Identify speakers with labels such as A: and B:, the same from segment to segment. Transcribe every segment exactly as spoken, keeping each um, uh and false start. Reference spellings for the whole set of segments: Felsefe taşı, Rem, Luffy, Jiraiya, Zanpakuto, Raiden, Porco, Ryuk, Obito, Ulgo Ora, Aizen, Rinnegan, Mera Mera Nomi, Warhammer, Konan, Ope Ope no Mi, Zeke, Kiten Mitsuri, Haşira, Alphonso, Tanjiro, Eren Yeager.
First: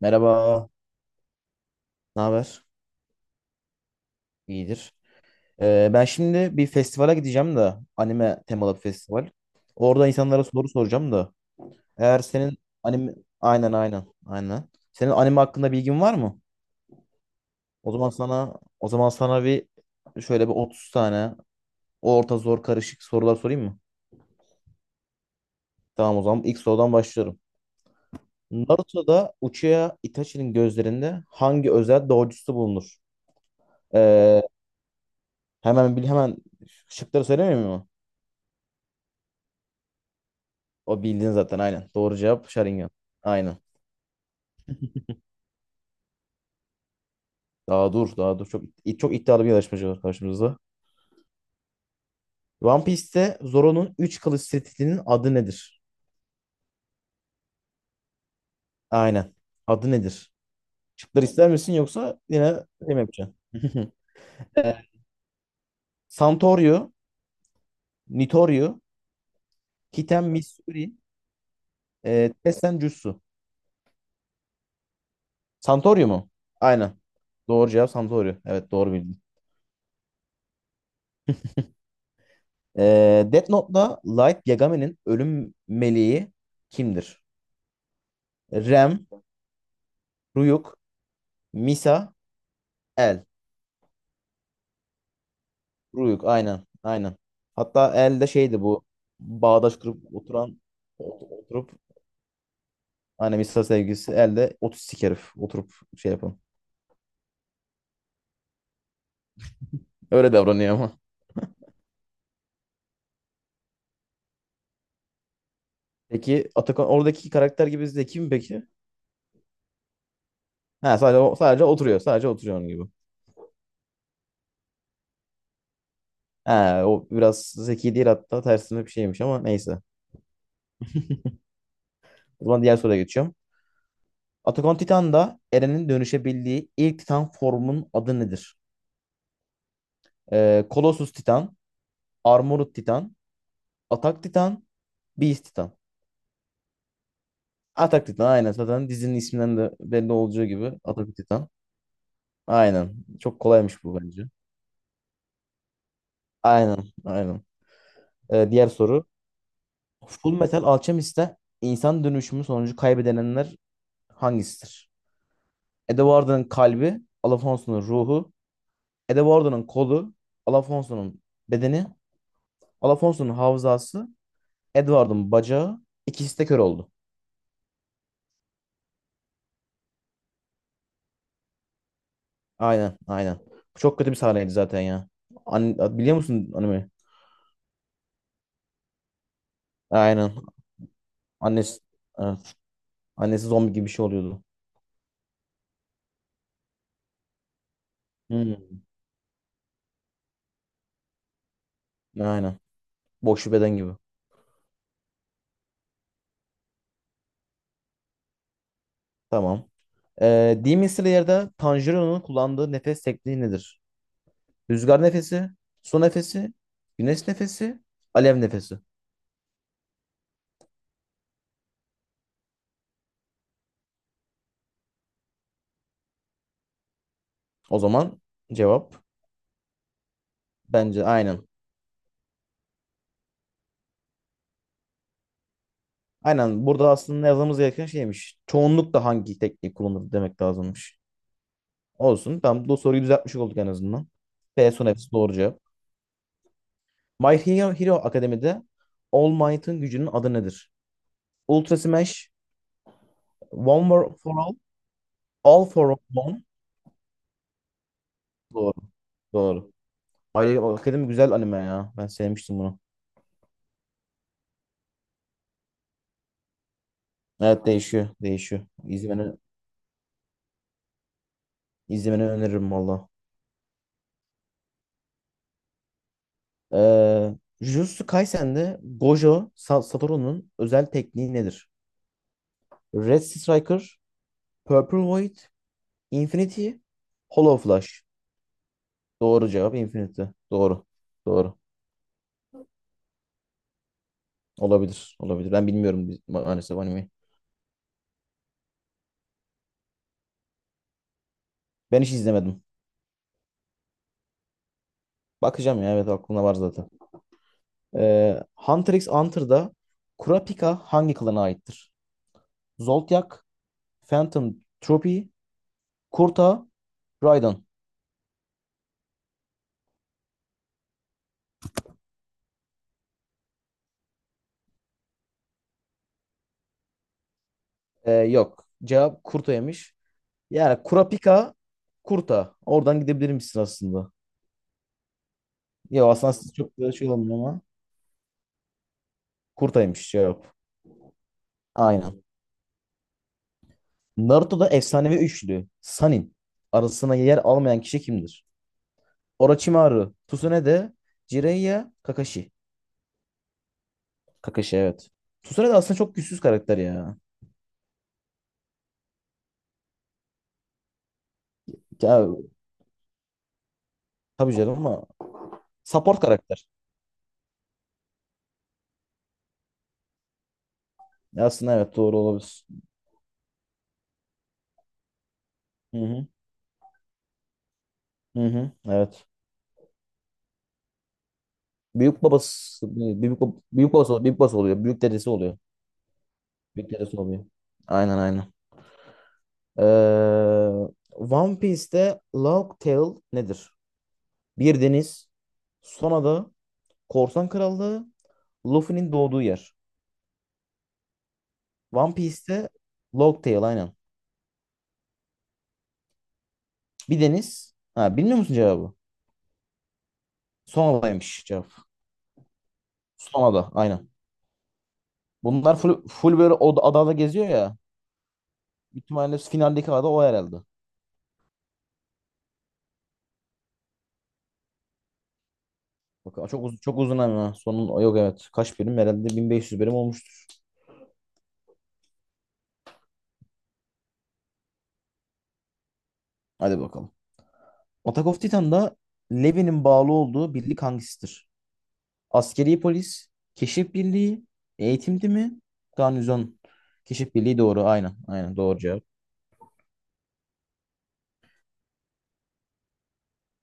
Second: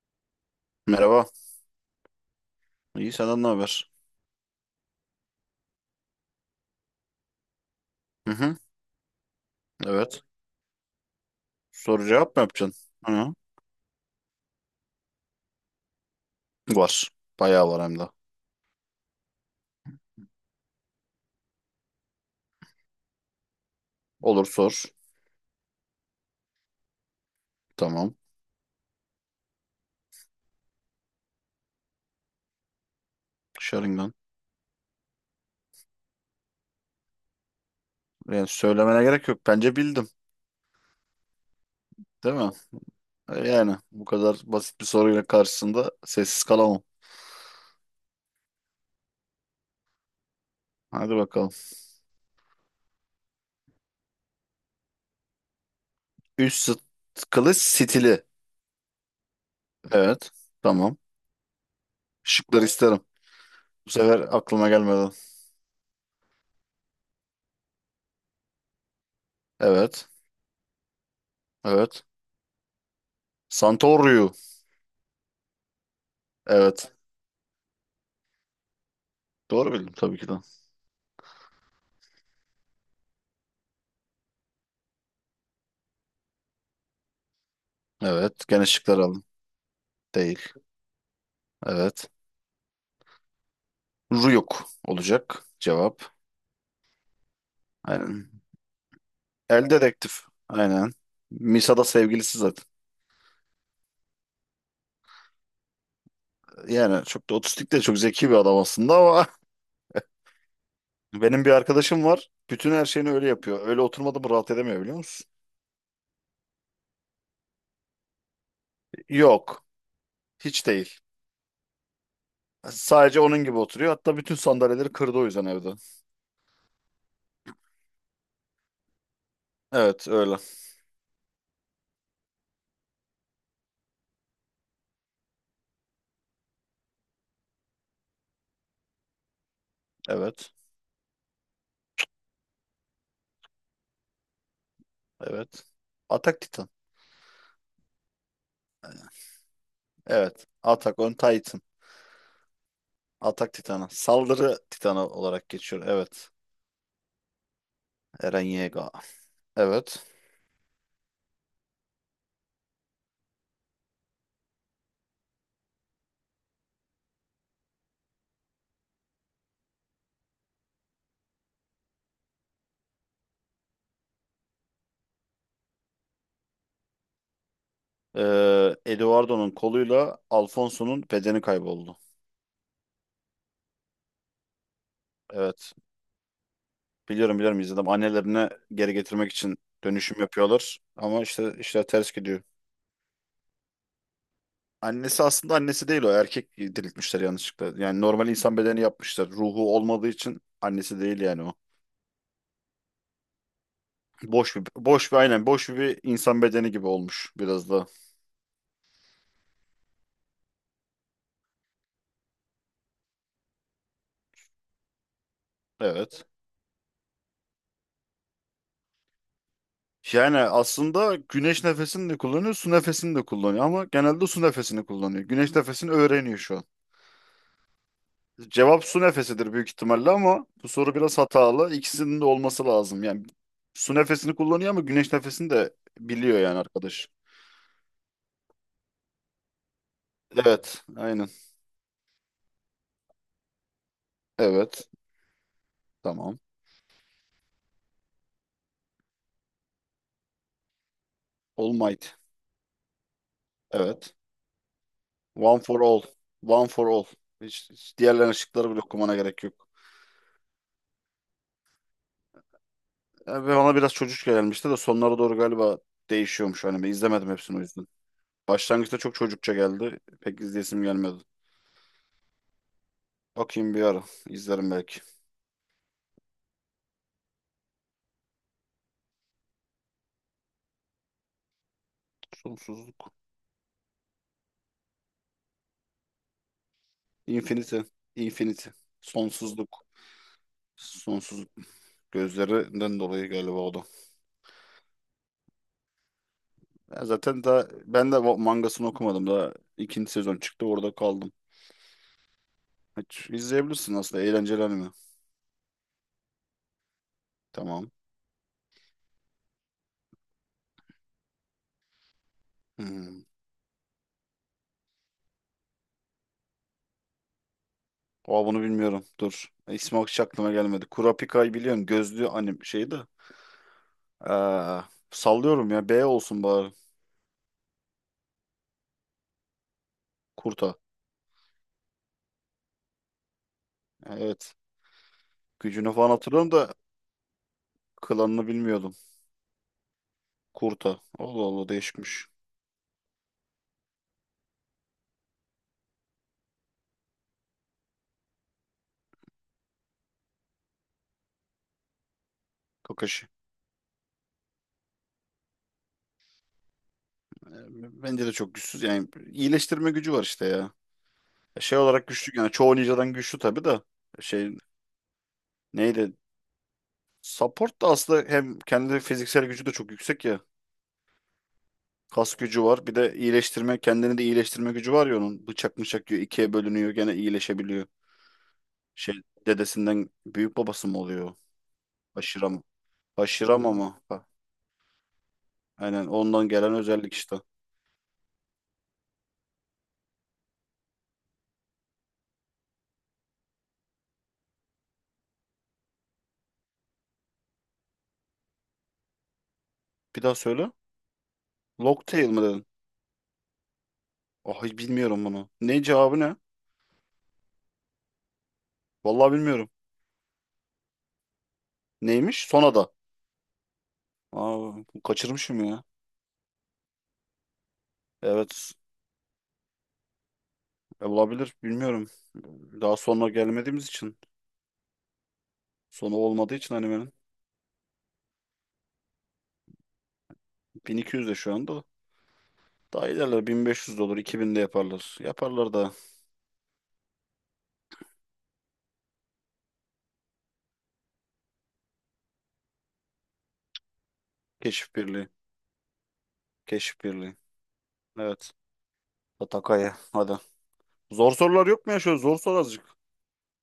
A: Merhaba,
B: Merhaba.
A: ne haber?
B: İyi senden ne haber?
A: İyidir. Ee, ben şimdi bir festivale gideceğim de
B: Hı
A: anime
B: hı.
A: temalı bir festival. Orada
B: Evet.
A: insanlara soru soracağım da.
B: Soru
A: Eğer
B: cevap mı
A: senin
B: yapacaksın?
A: anime
B: Hı.
A: aynen aynen aynen. Senin anime hakkında bilgin var mı?
B: Var. Bayağı var
A: O
B: hem de.
A: zaman sana O zaman sana bir şöyle bir otuz tane orta zor karışık sorular sorayım mı?
B: Olur sor.
A: Tamam o zaman ilk sorudan başlıyorum.
B: Tamam.
A: Naruto'da Uchiha Itachi'nin gözlerinde hangi özel doğrucusu bulunur?
B: Şarından.
A: Ee, Hemen bil hemen şıkları söylemiyor.
B: Yani söylemene gerek yok. Bence bildim.
A: O bildiğin zaten aynen. Doğru
B: Değil
A: cevap
B: mi?
A: Sharingan.
B: E,
A: Aynen.
B: Yani bu kadar basit bir soruyla karşısında sessiz kalamam.
A: Daha dur daha dur. Çok, çok iddialı bir yarışmacı var karşımızda.
B: Hadi bakalım.
A: One Piece'te Zoro'nun üç kılıç setinin adı nedir?
B: Üç sıt kılıç stili.
A: Aynen. Adı
B: Evet.
A: nedir?
B: Tamam.
A: Şıkları ister misin yoksa yine
B: Şıkları
A: şey
B: isterim.
A: mi yapacaksın?
B: Bu sefer aklıma
A: Evet.
B: gelmedi.
A: Santorio, Nitorio,
B: Evet.
A: Kiten Mitsuri,
B: Evet.
A: e, Tessen Jutsu.
B: Santorio.
A: Santorio mu?
B: Evet.
A: Aynen. Doğru cevap Santorio. Evet doğru bildin.
B: Doğru bildim tabii ki de.
A: E, Death Note'da Light Yagame'nin ölüm meleği kimdir?
B: Evet. Gene şıkları
A: Rem,
B: aldım. Değil.
A: Ryuk,
B: Evet.
A: Misa, El.
B: Ruyuk olacak cevap.
A: Ruyuk aynen. Aynen. Hatta El de
B: Aynen.
A: şeydi bu.
B: El
A: Bağdaş kurup
B: dedektif.
A: oturan
B: Aynen.
A: ot- oturup
B: Misa'da sevgilisi zaten.
A: hani Misa sevgilisi El de otistik herif. Oturup şey yapın.
B: Yani çok da otistik de çok zeki bir adam aslında ama
A: Öyle davranıyor ama.
B: benim bir arkadaşım var. Bütün her şeyini öyle yapıyor. Öyle oturmadı mı rahat edemiyor biliyor musun?
A: Peki Atakan oradaki karakter gibi zeki mi peki?
B: Yok. Hiç
A: Ha
B: değil.
A: sadece o- sadece oturuyor. Sadece oturuyor onun gibi.
B: Sadece onun gibi oturuyor. Hatta bütün sandalyeleri kırdı o yüzden evde.
A: Ha o biraz zeki değil hatta tersine bir şeymiş ama neyse.
B: Evet öyle.
A: O zaman diğer soruya geçiyorum. Attack on Titan'da Eren'in dönüşebildiği ilk Titan formunun adı nedir?
B: Evet.
A: Ee, Colossus Titan, Armored Titan, Atak Titan, Beast
B: Evet.
A: Titan.
B: Atak Titan.
A: Atak Titan aynen zaten dizinin isminden de belli olacağı
B: Evet.
A: gibi
B: Atak on
A: Atak Titan.
B: Titan.
A: Aynen. Çok
B: Atak
A: kolaymış
B: Titan'a.
A: bu bence.
B: Saldırı Titan'a olarak geçiyor. Evet.
A: Aynen, aynen.
B: Eren
A: Ee, diğer
B: Yeager.
A: soru.
B: Evet.
A: Full Metal Alchemist'te insan dönüşümü sonucu kaybedenler hangisidir? Edward'ın kalbi, Alphonso'nun ruhu, Edward'ın kolu, Alphonso'nun bedeni, Alphonso'nun hafızası, Edward'ın bacağı, ikisi de kör oldu.
B: Ee, Eduardo'nun koluyla Alfonso'nun bedeni kayboldu.
A: Aynen, aynen. Bu çok kötü bir sahneydi zaten ya.
B: Evet.
A: An biliyor musun anime?
B: Biliyorum biliyorum izledim. Annelerine geri getirmek için dönüşüm
A: Aynen.
B: yapıyorlar. Ama işte
A: Annesi,
B: işler ters gidiyor.
A: evet. Annesi zombi gibi bir şey oluyordu.
B: Annesi aslında annesi değil o. Erkek diriltmişler yanlışlıkla. Yani normal insan
A: Hmm.
B: bedeni yapmışlar. Ruhu olmadığı için annesi değil yani o.
A: Aynen. Boş bir beden gibi.
B: Boş bir, boş bir aynen boş bir insan bedeni gibi olmuş biraz da.
A: Tamam. Ee, Demon Slayer'da Tanjiro'nun kullandığı nefes tekniği nedir? Rüzgar nefesi, su
B: Evet.
A: nefesi, güneş nefesi, alev nefesi.
B: Yani aslında güneş nefesini de kullanıyor, su nefesini de kullanıyor ama genelde su nefesini kullanıyor. Güneş nefesini öğreniyor şu an.
A: O zaman
B: Cevap su
A: cevap
B: nefesidir büyük ihtimalle ama bu soru
A: bence
B: biraz
A: aynen.
B: hatalı. İkisinin de olması lazım. Yani su nefesini kullanıyor ama güneş nefesini de biliyor yani
A: Aynen. Burada
B: arkadaş.
A: aslında yazmamız gereken şeymiş. Çoğunlukla hangi tekniği kullanır demek
B: Evet,
A: lazımmış.
B: aynen.
A: Olsun. Tamam. Bu soruyu düzeltmiş olduk en azından. B su
B: Evet,
A: nefesi doğru cevap.
B: tamam.
A: My Hero Hero Akademi'de All Might'ın gücünün adı nedir?
B: All
A: Ultra
B: Might.
A: Smash, One
B: Evet.
A: for for All,
B: One
A: All
B: for
A: for
B: all.
A: One.
B: One for all. Hiç, hiç diğerlerinin şıkları
A: Doğru.
B: bile okumana gerek yok.
A: Doğru. Ay, hakikaten güzel anime ya. Ben sevmiştim bunu.
B: E, Ve ona biraz çocukça gelmişti de sonlara doğru galiba değişiyormuş anime. İzlemedim hepsini o
A: Evet
B: yüzden.
A: değişiyor. Değişiyor.
B: Başlangıçta çok
A: İzlemeni,
B: çocukça geldi. Pek izleyesim gelmedi.
A: izlemeni öneririm valla.
B: Bakayım bir ara. İzlerim belki.
A: Ee, Jujutsu Kaisen'de Gojo Sa- Satoru'nun özel tekniği nedir?
B: Sonsuzluk.
A: Red Striker, Purple Void, Infinity, Hollow
B: Infinity.
A: Flash.
B: Infinity.
A: Doğru cevap
B: Sonsuzluk.
A: Infinity. Doğru.
B: Sonsuzluk.
A: Doğru.
B: Gözlerinden dolayı galiba o da.
A: Olabilir. Olabilir. Ben bilmiyorum biz- ma- maalesef
B: Ya
A: animeyi.
B: zaten daha ben de o mangasını okumadım. Daha ikinci sezon çıktı orada kaldım.
A: Ben hiç izlemedim.
B: Hiç izleyebilirsin aslında eğlenceli anime.
A: Bakacağım ya evet aklımda var zaten.
B: Tamam.
A: Ee, Hunter x Hunter'da Kurapika hangi klana aittir?
B: Hmm.
A: Zoltyak, Phantom Troopy, Kurta, Raiden.
B: Aa, bunu bilmiyorum. Dur. İsmi hiç aklıma gelmedi. Kurapika'yı biliyorum. Gözlü anim şeydi. Aa, sallıyorum ya. B olsun bari.
A: Ee, yok. Cevap Kurta'ymış.
B: Kurta.
A: Yani Kurapika, Kurta. Oradan gidebilir misin aslında?
B: Evet. Gücünü falan
A: Yok aslında
B: hatırlıyorum
A: siz
B: da
A: çok da şey olmuyor ama.
B: klanını bilmiyordum.
A: Kurta'ymış cevap.
B: Kurta. Allah Allah
A: Aynen.
B: değişikmiş.
A: Naruto'da efsanevi üçlü Sanin arasına yer almayan kişi kimdir? Orochimaru, Tsunade, Jiraiya, Kakashi.
B: Kakashi.
A: Kakashi evet. Tsunade aslında çok güçsüz karakter ya.
B: E, Bence de çok güçsüz. Yani iyileştirme gücü var işte ya. Şey olarak
A: Ya
B: güçlü yani çoğu ninjadan güçlü tabii da şey
A: tabii canım ama
B: neydi?
A: support karakter.
B: Support da aslında hem kendi fiziksel gücü de çok yüksek ya.
A: Aslında evet doğru
B: Kas gücü
A: olabilir.
B: var. Bir de iyileştirme, kendini de iyileştirme gücü var ya onun. Bıçak
A: Hı
B: mıçak yiyor,
A: hı.
B: ikiye bölünüyor, gene iyileşebiliyor.
A: Hı hı.
B: Şey
A: Evet.
B: dedesinden büyük babası mı oluyor?
A: Büyük
B: Haşira mı?
A: babası büyük,
B: Haşira
A: bab-
B: mı
A: büyük
B: ama?
A: babası oluyor.
B: Ha,
A: Büyük babası oluyor. Büyük dedesi oluyor.
B: aynen ondan gelen
A: Büyük
B: özellik
A: dedesi
B: işte.
A: oluyor. Aynen aynen. Ee, One Piece'te Logtail nedir? Bir deniz, son ada, korsan krallığı, Luffy'nin doğduğu yer.
B: Bir daha söyle.
A: One
B: Locktail mı dedin?
A: Piece'te Logtail aynen.
B: Ah hiç bilmiyorum bunu. Ne cevabı ne?
A: Bir deniz. Ha, bilmiyor musun cevabı?
B: Vallahi bilmiyorum.
A: Son adaymış cevap.
B: Neymiş? Sonada.
A: Son ada aynen.
B: Aa, kaçırmışım
A: Bunlar
B: ya.
A: full, full böyle o adada geziyor ya.
B: Evet.
A: Büyük ihtimalle finaldeki ada o herhalde.
B: E, olabilir. Bilmiyorum. Daha sonra gelmediğimiz için. Sonu
A: Bak
B: olmadığı
A: çok
B: için
A: uzun çok
B: animenin.
A: uzun ama sonun yok evet. Kaç bölüm herhalde bin beş yüz bölüm olmuştur.
B: bin iki yüz de şu anda. Daha ilerler. bin beş yüz de olur. iki bin de yaparlar. Yaparlar da.
A: Hadi bakalım. Attack of Titan'da Levi'nin bağlı olduğu birlik hangisidir? Askeri polis, keşif birliği,
B: Keşif birliği.
A: eğitim mi? Garnizon.
B: Keşif
A: Keşif
B: birliği.
A: birliği doğru. Aynen.
B: Evet.
A: Aynen doğru cevap.
B: Atakaya. Hadi. Zor sorular yok mu ya? Şöyle zor sor azıcık.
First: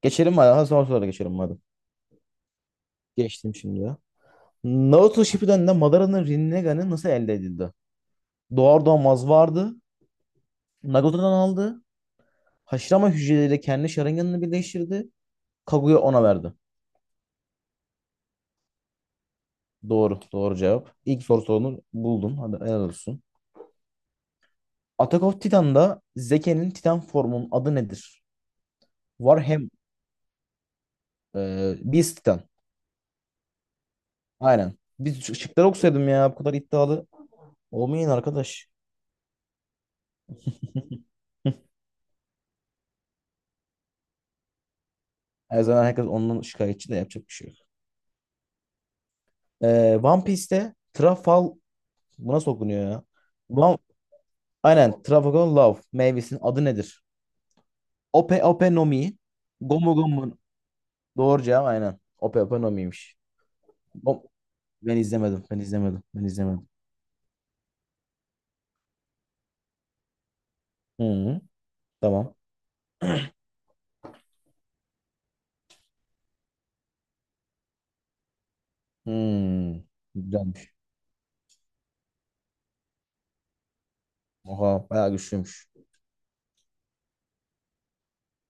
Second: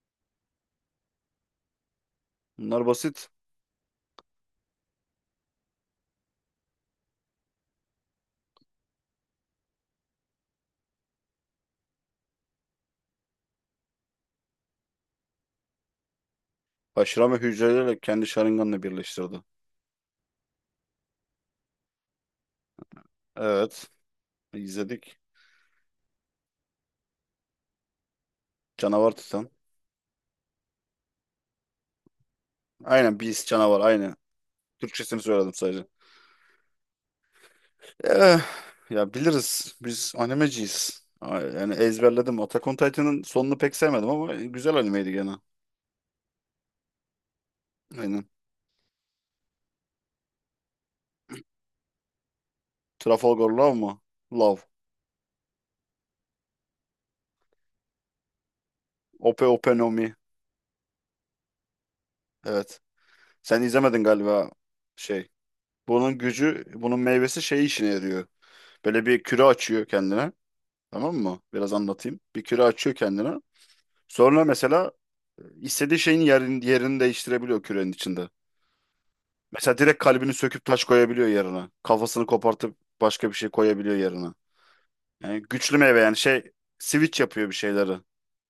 A: Geçelim hadi. Ha, son sorulara geçelim hadi.
B: Bunlar basit.
A: Geçtim şimdi ya. Naruto Shippuden'de Madara'nın Rinnegan'ı nasıl elde edildi? Doğar doğmaz vardı. Nagato'dan aldı. Haşlama hücreleriyle kendi şırınganını birleştirdi. Kaguya ona verdi.
B: Haşirame hücreleriyle kendi Sharingan'ını birleştirdi.
A: Doğru. Doğru cevap. İlk soru sorunu buldun. Hadi helal olsun.
B: Evet. İzledik.
A: Attack of Titan'da Zeke'nin Titan formunun adı nedir?
B: Canavar Titan.
A: Warhammer. E, Beast Titan.
B: Aynen Beast canavar. Aynı.
A: Aynen. Biz
B: Türkçesini
A: şık-
B: söyledim
A: şıkları
B: sadece.
A: okusaydım ya. Bu kadar iddialı. Olmayın
B: Eh,
A: arkadaş.
B: ya biliriz. Biz animeciyiz. A- Yani ezberledim. Attack on Titan'ın sonunu pek sevmedim ama güzel animeydi gene.
A: Her zaman herkes ondan şikayetçi de yapacak bir şey yok.
B: Aynen.
A: Ee, One Piece'te Trafal bu nasıl okunuyor ya?
B: Trafalgar Law
A: One...
B: mu? Love.
A: Aynen Trafalgar Love meyvesinin adı nedir? Ope Ope no Mi,
B: Ope Ope no
A: Gomu
B: Mi.
A: Gomu doğru cevap aynen. Ope Ope
B: Evet.
A: Nomi'ymiş.
B: Sen izlemedin
A: O-
B: galiba
A: Ben
B: şey.
A: izlemedim. Ben izlemedim.
B: Bunun
A: Ben
B: gücü,
A: izlemedim.
B: bunun meyvesi şey işine yarıyor. Böyle bir küre açıyor kendine. Tamam mı?
A: Hı,
B: Biraz anlatayım.
A: tamam.
B: Bir küre açıyor kendine. Sonra mesela istediği şeyin yerini, yerini değiştirebiliyor kürenin içinde. Mesela
A: Hı,
B: direkt kalbini söküp
A: güzelmiş.
B: taş koyabiliyor yerine. Kafasını kopartıp başka bir şey koyabiliyor yerine.
A: Oha bayağı
B: Yani
A: güçlüymüş.
B: güçlü meyve yani şey switch yapıyor bir şeyleri.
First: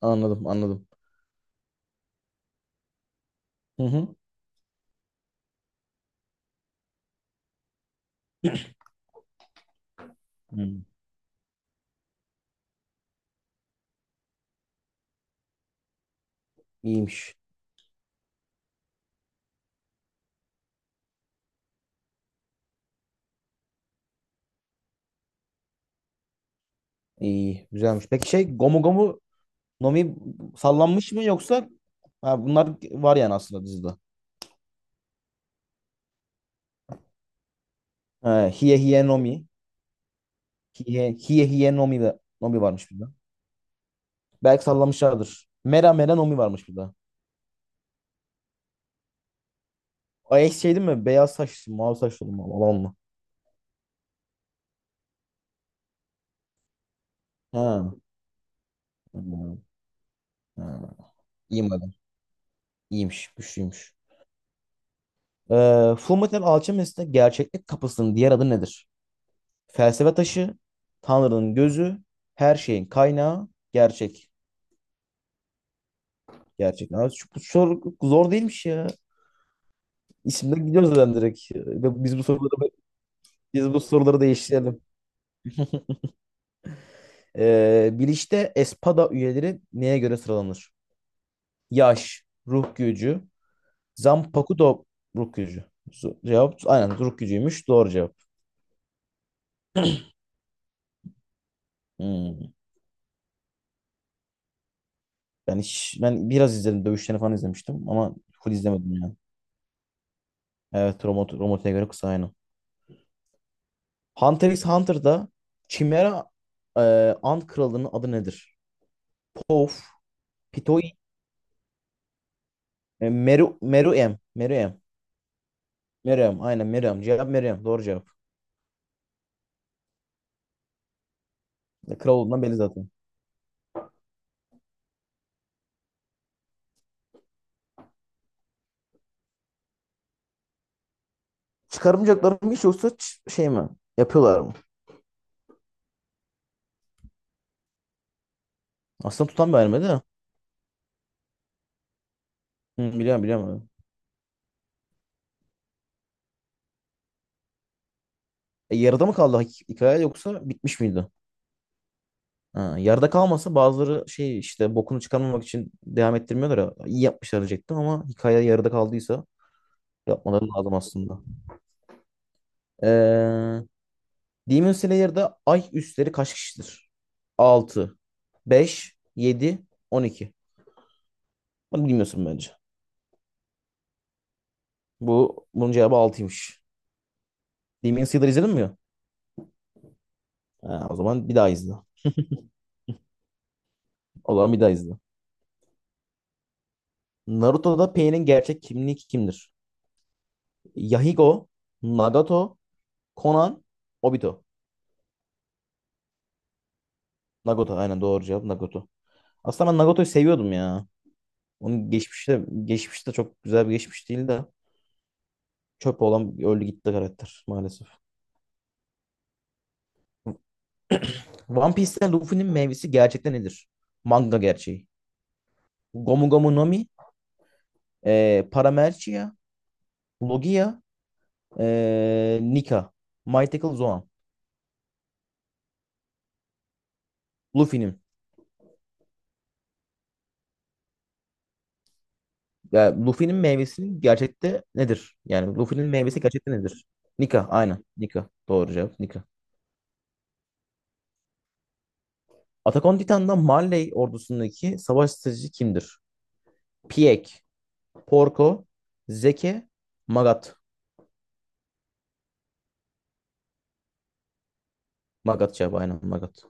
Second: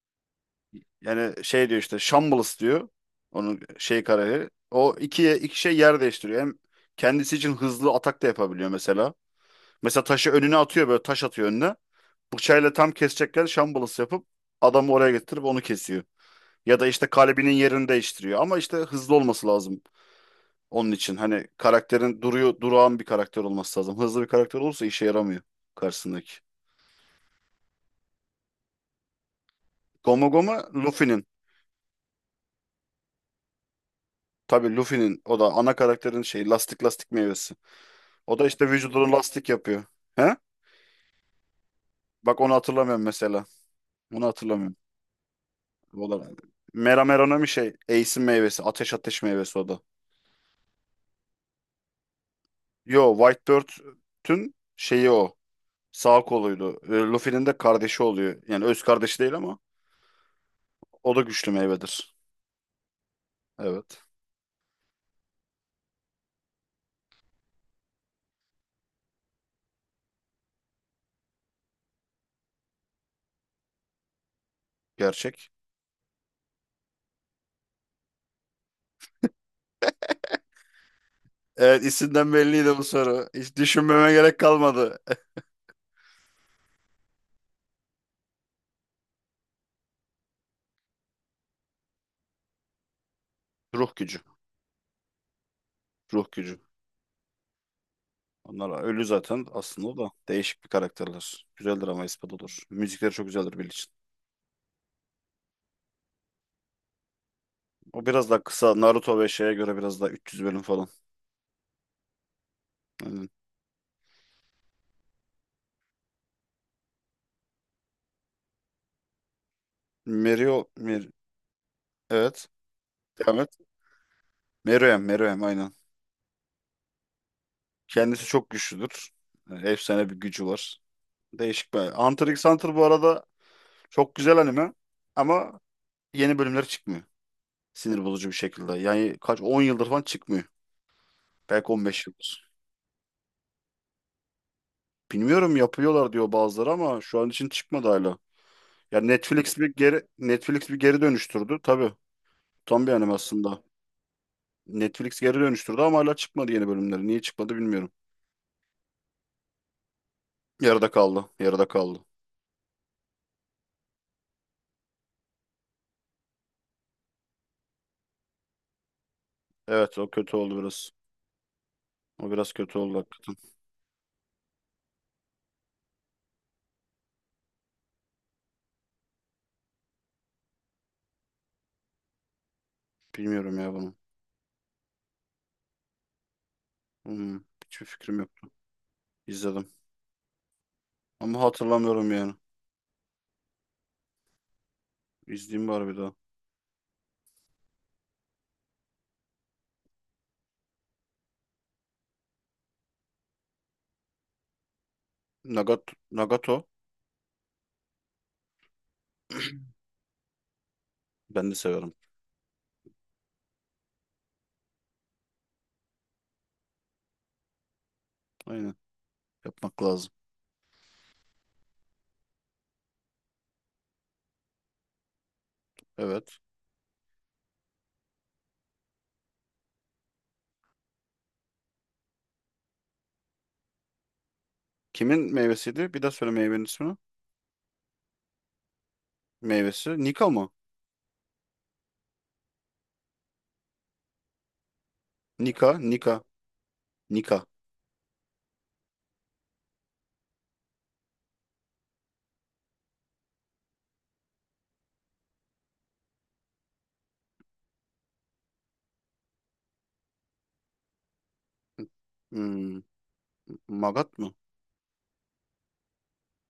A: Anladım anladım.
B: Yani şey diyor işte Shambles diyor. Onun
A: Hı
B: şey
A: hı.
B: karakteri. O ikiye iki şey yer değiştiriyor. Hem kendisi için hızlı atak da yapabiliyor mesela. Mesela taşı önüne
A: Hı.
B: atıyor böyle taş atıyor önüne. Bıçağıyla tam kesecekken Shambles yapıp adamı oraya getirip onu kesiyor. Ya da işte
A: İyiymiş.
B: kalbinin yerini değiştiriyor. Ama işte hızlı olması lazım. Onun için hani karakterin duruyor, durağan bir karakter olması lazım. Hızlı bir karakter olursa işe yaramıyor karşısındaki.
A: İyi. Güzelmiş. Peki şey Gomu Gomu Nomi
B: Goma Goma
A: sallanmış
B: Luffy'nin.
A: mı yoksa ha, bunlar var yani aslında dizide.
B: Tabii Luffy'nin o da ana karakterin şey lastik lastik meyvesi. O da
A: Ha,
B: işte
A: Hiye Hiye
B: vücudunu
A: Nomi.
B: lastik yapıyor. He?
A: Hiye Hiye, Hiye Nomi, de,
B: Bak onu
A: Nomi varmış bir
B: hatırlamıyorum
A: de.
B: mesela. Onu
A: Belki
B: hatırlamıyorum.
A: sallamışlardır. Mera
B: O
A: Mera
B: da
A: Nomi varmış bir de.
B: Mera Mera'nın bir şey. Ace'in meyvesi. Ateş ateş meyvesi o da.
A: Ay şey değil mi? Beyaz saçlı, mavi saçlı olan mı?
B: Yo Whitebeard'ün şeyi o. Sağ koluydu. E, Luffy'nin de
A: Ha.
B: kardeşi oluyor. Yani öz kardeşi değil
A: Hmm,
B: ama
A: ha.
B: o da güçlü
A: İyi madem.
B: meyvedir.
A: İyiymiş. Güçlüymüş.
B: Evet.
A: Ee, Fullmetal Alchemist'te gerçeklik kapısının diğer adı nedir? Felsefe taşı, Tanrı'nın gözü, her şeyin kaynağı, gerçek.
B: Gerçek.
A: Gerçek. Abi, şu, bu soru zor değilmiş ya. İsimden gidiyoruz zaten direkt.
B: Evet
A: Ve Biz bu
B: isimden
A: soruları,
B: belliydi bu soru. Hiç
A: biz bu
B: düşünmeme
A: soruları
B: gerek
A: değiştirelim.
B: kalmadı.
A: Ee, Biliş'te Espada üyeleri neye göre sıralanır? Yaş, ruh gücü,
B: Ruh gücü.
A: Zanpakuto ruh gücü. Z-
B: Ruh
A: Cevap
B: gücü.
A: aynen ruh gücüymüş. Doğru cevap.
B: Onlar ölü zaten aslında da. Değişik bir karakterler. Güzeldir ama ispat
A: Hmm.
B: olur. Müzikleri çok güzeldir Bill için.
A: Ben hiç, ben biraz izledim. Dövüşlerini falan izlemiştim
B: O
A: ama
B: biraz daha
A: full
B: kısa.
A: izlemedim yani.
B: Naruto ve şeye göre biraz daha üç yüz bölüm falan.
A: Evet, Romot, Romot'a göre kısa aynı.
B: Aynen.
A: Hunter x Hunter'da Chimera e, Ant Kralı'nın adı nedir? Pof,
B: Meruo.
A: Pitoy,
B: Mer evet.
A: e,
B: Devam et.
A: Meru, Meruem, Meruem,
B: Meruem. Meruem aynen.
A: Meruem, aynen Meruem. Cevap Meruem, doğru cevap.
B: Kendisi çok güçlüdür. Yani efsane bir gücü var. Değişik bir.
A: E, Kral
B: Hunter
A: olduğundan
B: x
A: belli
B: Hunter bu
A: zaten.
B: arada çok güzel anime. Ama yeni bölümler çıkmıyor. Sinir bozucu bir şekilde. Yani kaç on yıldır falan çıkmıyor. Belki on beş
A: Çıkarımcakları
B: yıldır.
A: mı hiç yoksa ç- şey mi? Yapıyorlar mı?
B: Bilmiyorum yapıyorlar diyor bazıları ama şu an için çıkmadı hala. Ya
A: Aslında tutan bir
B: Netflix bir
A: anime de. Hı,
B: geri Netflix bir geri dönüştürdü. Tabii. Tam bir anime
A: biliyorum
B: aslında.
A: biliyorum.
B: Netflix geri dönüştürdü ama hala çıkmadı yeni bölümleri. Niye çıkmadı bilmiyorum.
A: E, yarıda mı kaldı hik- hikaye yoksa bitmiş
B: Yarıda
A: miydi?
B: kaldı. Yarıda kaldı.
A: Ha, yarıda kalmasa bazıları şey işte bokunu çıkarmamak için devam ettirmiyorlar ya. İyi yapmışlar diyecektim ama hikaye yarıda kaldıysa
B: Evet o kötü
A: yapmaları
B: oldu
A: lazım
B: biraz.
A: aslında.
B: O biraz kötü oldu hakikaten.
A: Ee, Demon Slayer'da ay üstleri kaç kişidir? altı, beş, yedi, on iki. Bunu bilmiyorsun bence.
B: Bilmiyorum ya bunu.
A: Bu bunun cevabı altıymış.
B: Hmm, hiçbir
A: Demon
B: fikrim
A: Slayer
B: yoktu.
A: izledin mi ya?
B: İzledim.
A: Ha, o zaman bir
B: Ama
A: daha izle.
B: hatırlamıyorum yani.
A: O zaman bir daha izle.
B: İzleyeyim bari bir daha.
A: Naruto'da Pain'in gerçek kimliği kimdir? Yahiko, Nagato, Konan, Obito.
B: Nagato. Nagato.
A: Nagato aynen doğru cevap Nagato. Aslında ben Nagato'yu seviyordum ya.
B: Ben de
A: Onun
B: severim.
A: geçmişte geçmişte çok güzel bir geçmiş değil de çöp olan öldü gitti karakter maalesef.
B: Aynen. Yapmak lazım.
A: One Piece'te Luffy'nin meyvesi gerçekten nedir? Manga gerçeği. Gomu
B: Evet.
A: Gomu Nami, e, Paramercia, Logia, e, Nika, Mythical Zoan.
B: Kimin meyvesiydi? Bir daha söyle meyvenin ismini.
A: Luffy'nin.
B: Meyvesi. Nika mı?
A: Yani Luffy'nin meyvesi gerçekte nedir? Yani
B: Nika,
A: Luffy'nin meyvesi
B: Nika,
A: gerçekte nedir?
B: Nika.
A: Nika, aynen. Nika. Doğru cevap. Nika. Attack on Titan'da Marley ordusundaki savaş stratejisi kimdir? Pieck. Porco, Zeki, Magat.
B: Hmm, Magat mı?
A: Magat cevabı aynen Magat.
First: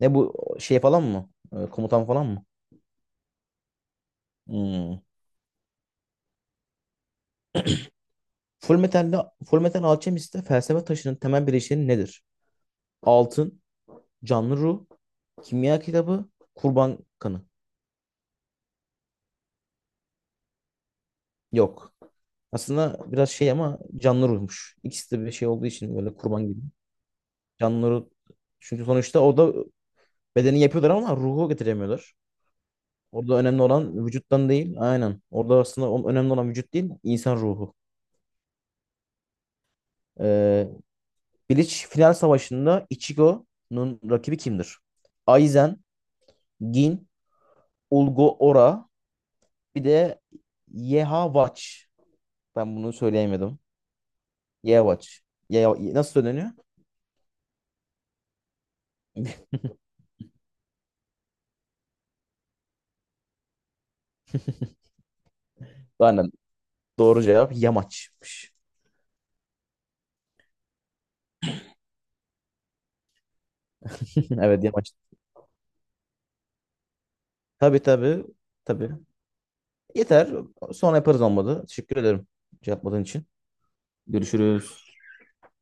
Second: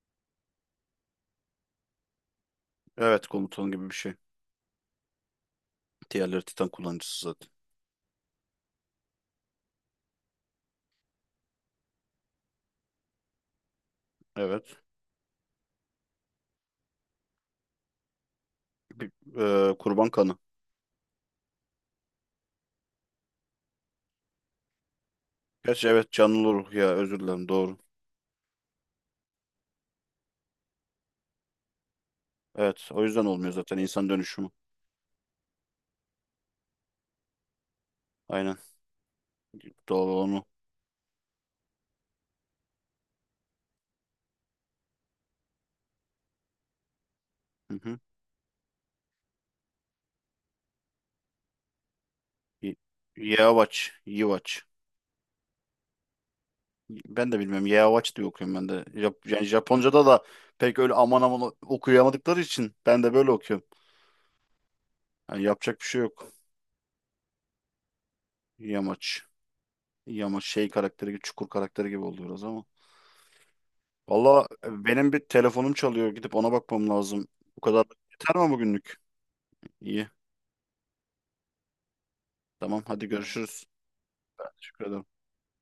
A: Ne bu şey falan mı? Ee, komutan falan mı?
B: Evet komutan gibi bir şey.
A: Hmm.
B: Diğerleri Titan kullanıcısı zaten.
A: Full Metal'de, Full Metal Alchemist'te felsefe taşının temel bileşeni nedir? Altın, canlı
B: Evet.
A: ruh, kimya kitabı, kurban kanı.
B: Bir, e, kurban kanı.
A: Yok. Aslında biraz şey ama canlı ruhmuş. İkisi de bir şey olduğu
B: Gerçi
A: için
B: evet
A: böyle kurban
B: canlı
A: gibi.
B: ruh ya özür dilerim doğru.
A: Canlı ruh. Çünkü sonuçta o da bedeni yapıyorlar ama ruhu getiremiyorlar.
B: Evet o yüzden
A: Orada
B: olmuyor
A: önemli
B: zaten
A: olan
B: insan
A: vücuttan
B: dönüşümü.
A: değil. Aynen. Orada aslında o- önemli olan vücut değil, insan ruhu.
B: Aynen. Doğru onu.
A: Ee, Bleach final savaşında Ichigo'nun rakibi kimdir? Aizen, Gin,
B: Hı hı.
A: Ulgo Ora, bir de Yehwach.
B: Y-
A: Ben bunu söyleyemedim.
B: Yeavaç. Yivaç.
A: Yehwach. Ye- nasıl söyleniyor?
B: Ben de bilmiyorum. Yeavaç diye okuyorum ben de. Jap yani Japonca'da da pek öyle aman aman okuyamadıkları için ben de böyle okuyorum. Yani yapacak bir şey yok.
A: Aynen. Doğru cevap Yamaç'mış.
B: Yamaç. İyi ama şey karakteri gibi, çukur karakteri gibi oldu biraz ama. Valla
A: Evet
B: e,
A: Yamaç.
B: benim bir telefonum çalıyor. Gidip ona bakmam lazım. Bu
A: Tabii
B: kadar
A: tabii.
B: yeter mi
A: Tabii.
B: bugünlük? İyi.
A: Yeter. Sonra yaparız olmadı. Teşekkür ederim
B: Tamam
A: cevapladığın
B: hadi
A: için.
B: görüşürüz. Teşekkür
A: Görüşürüz.
B: ederim.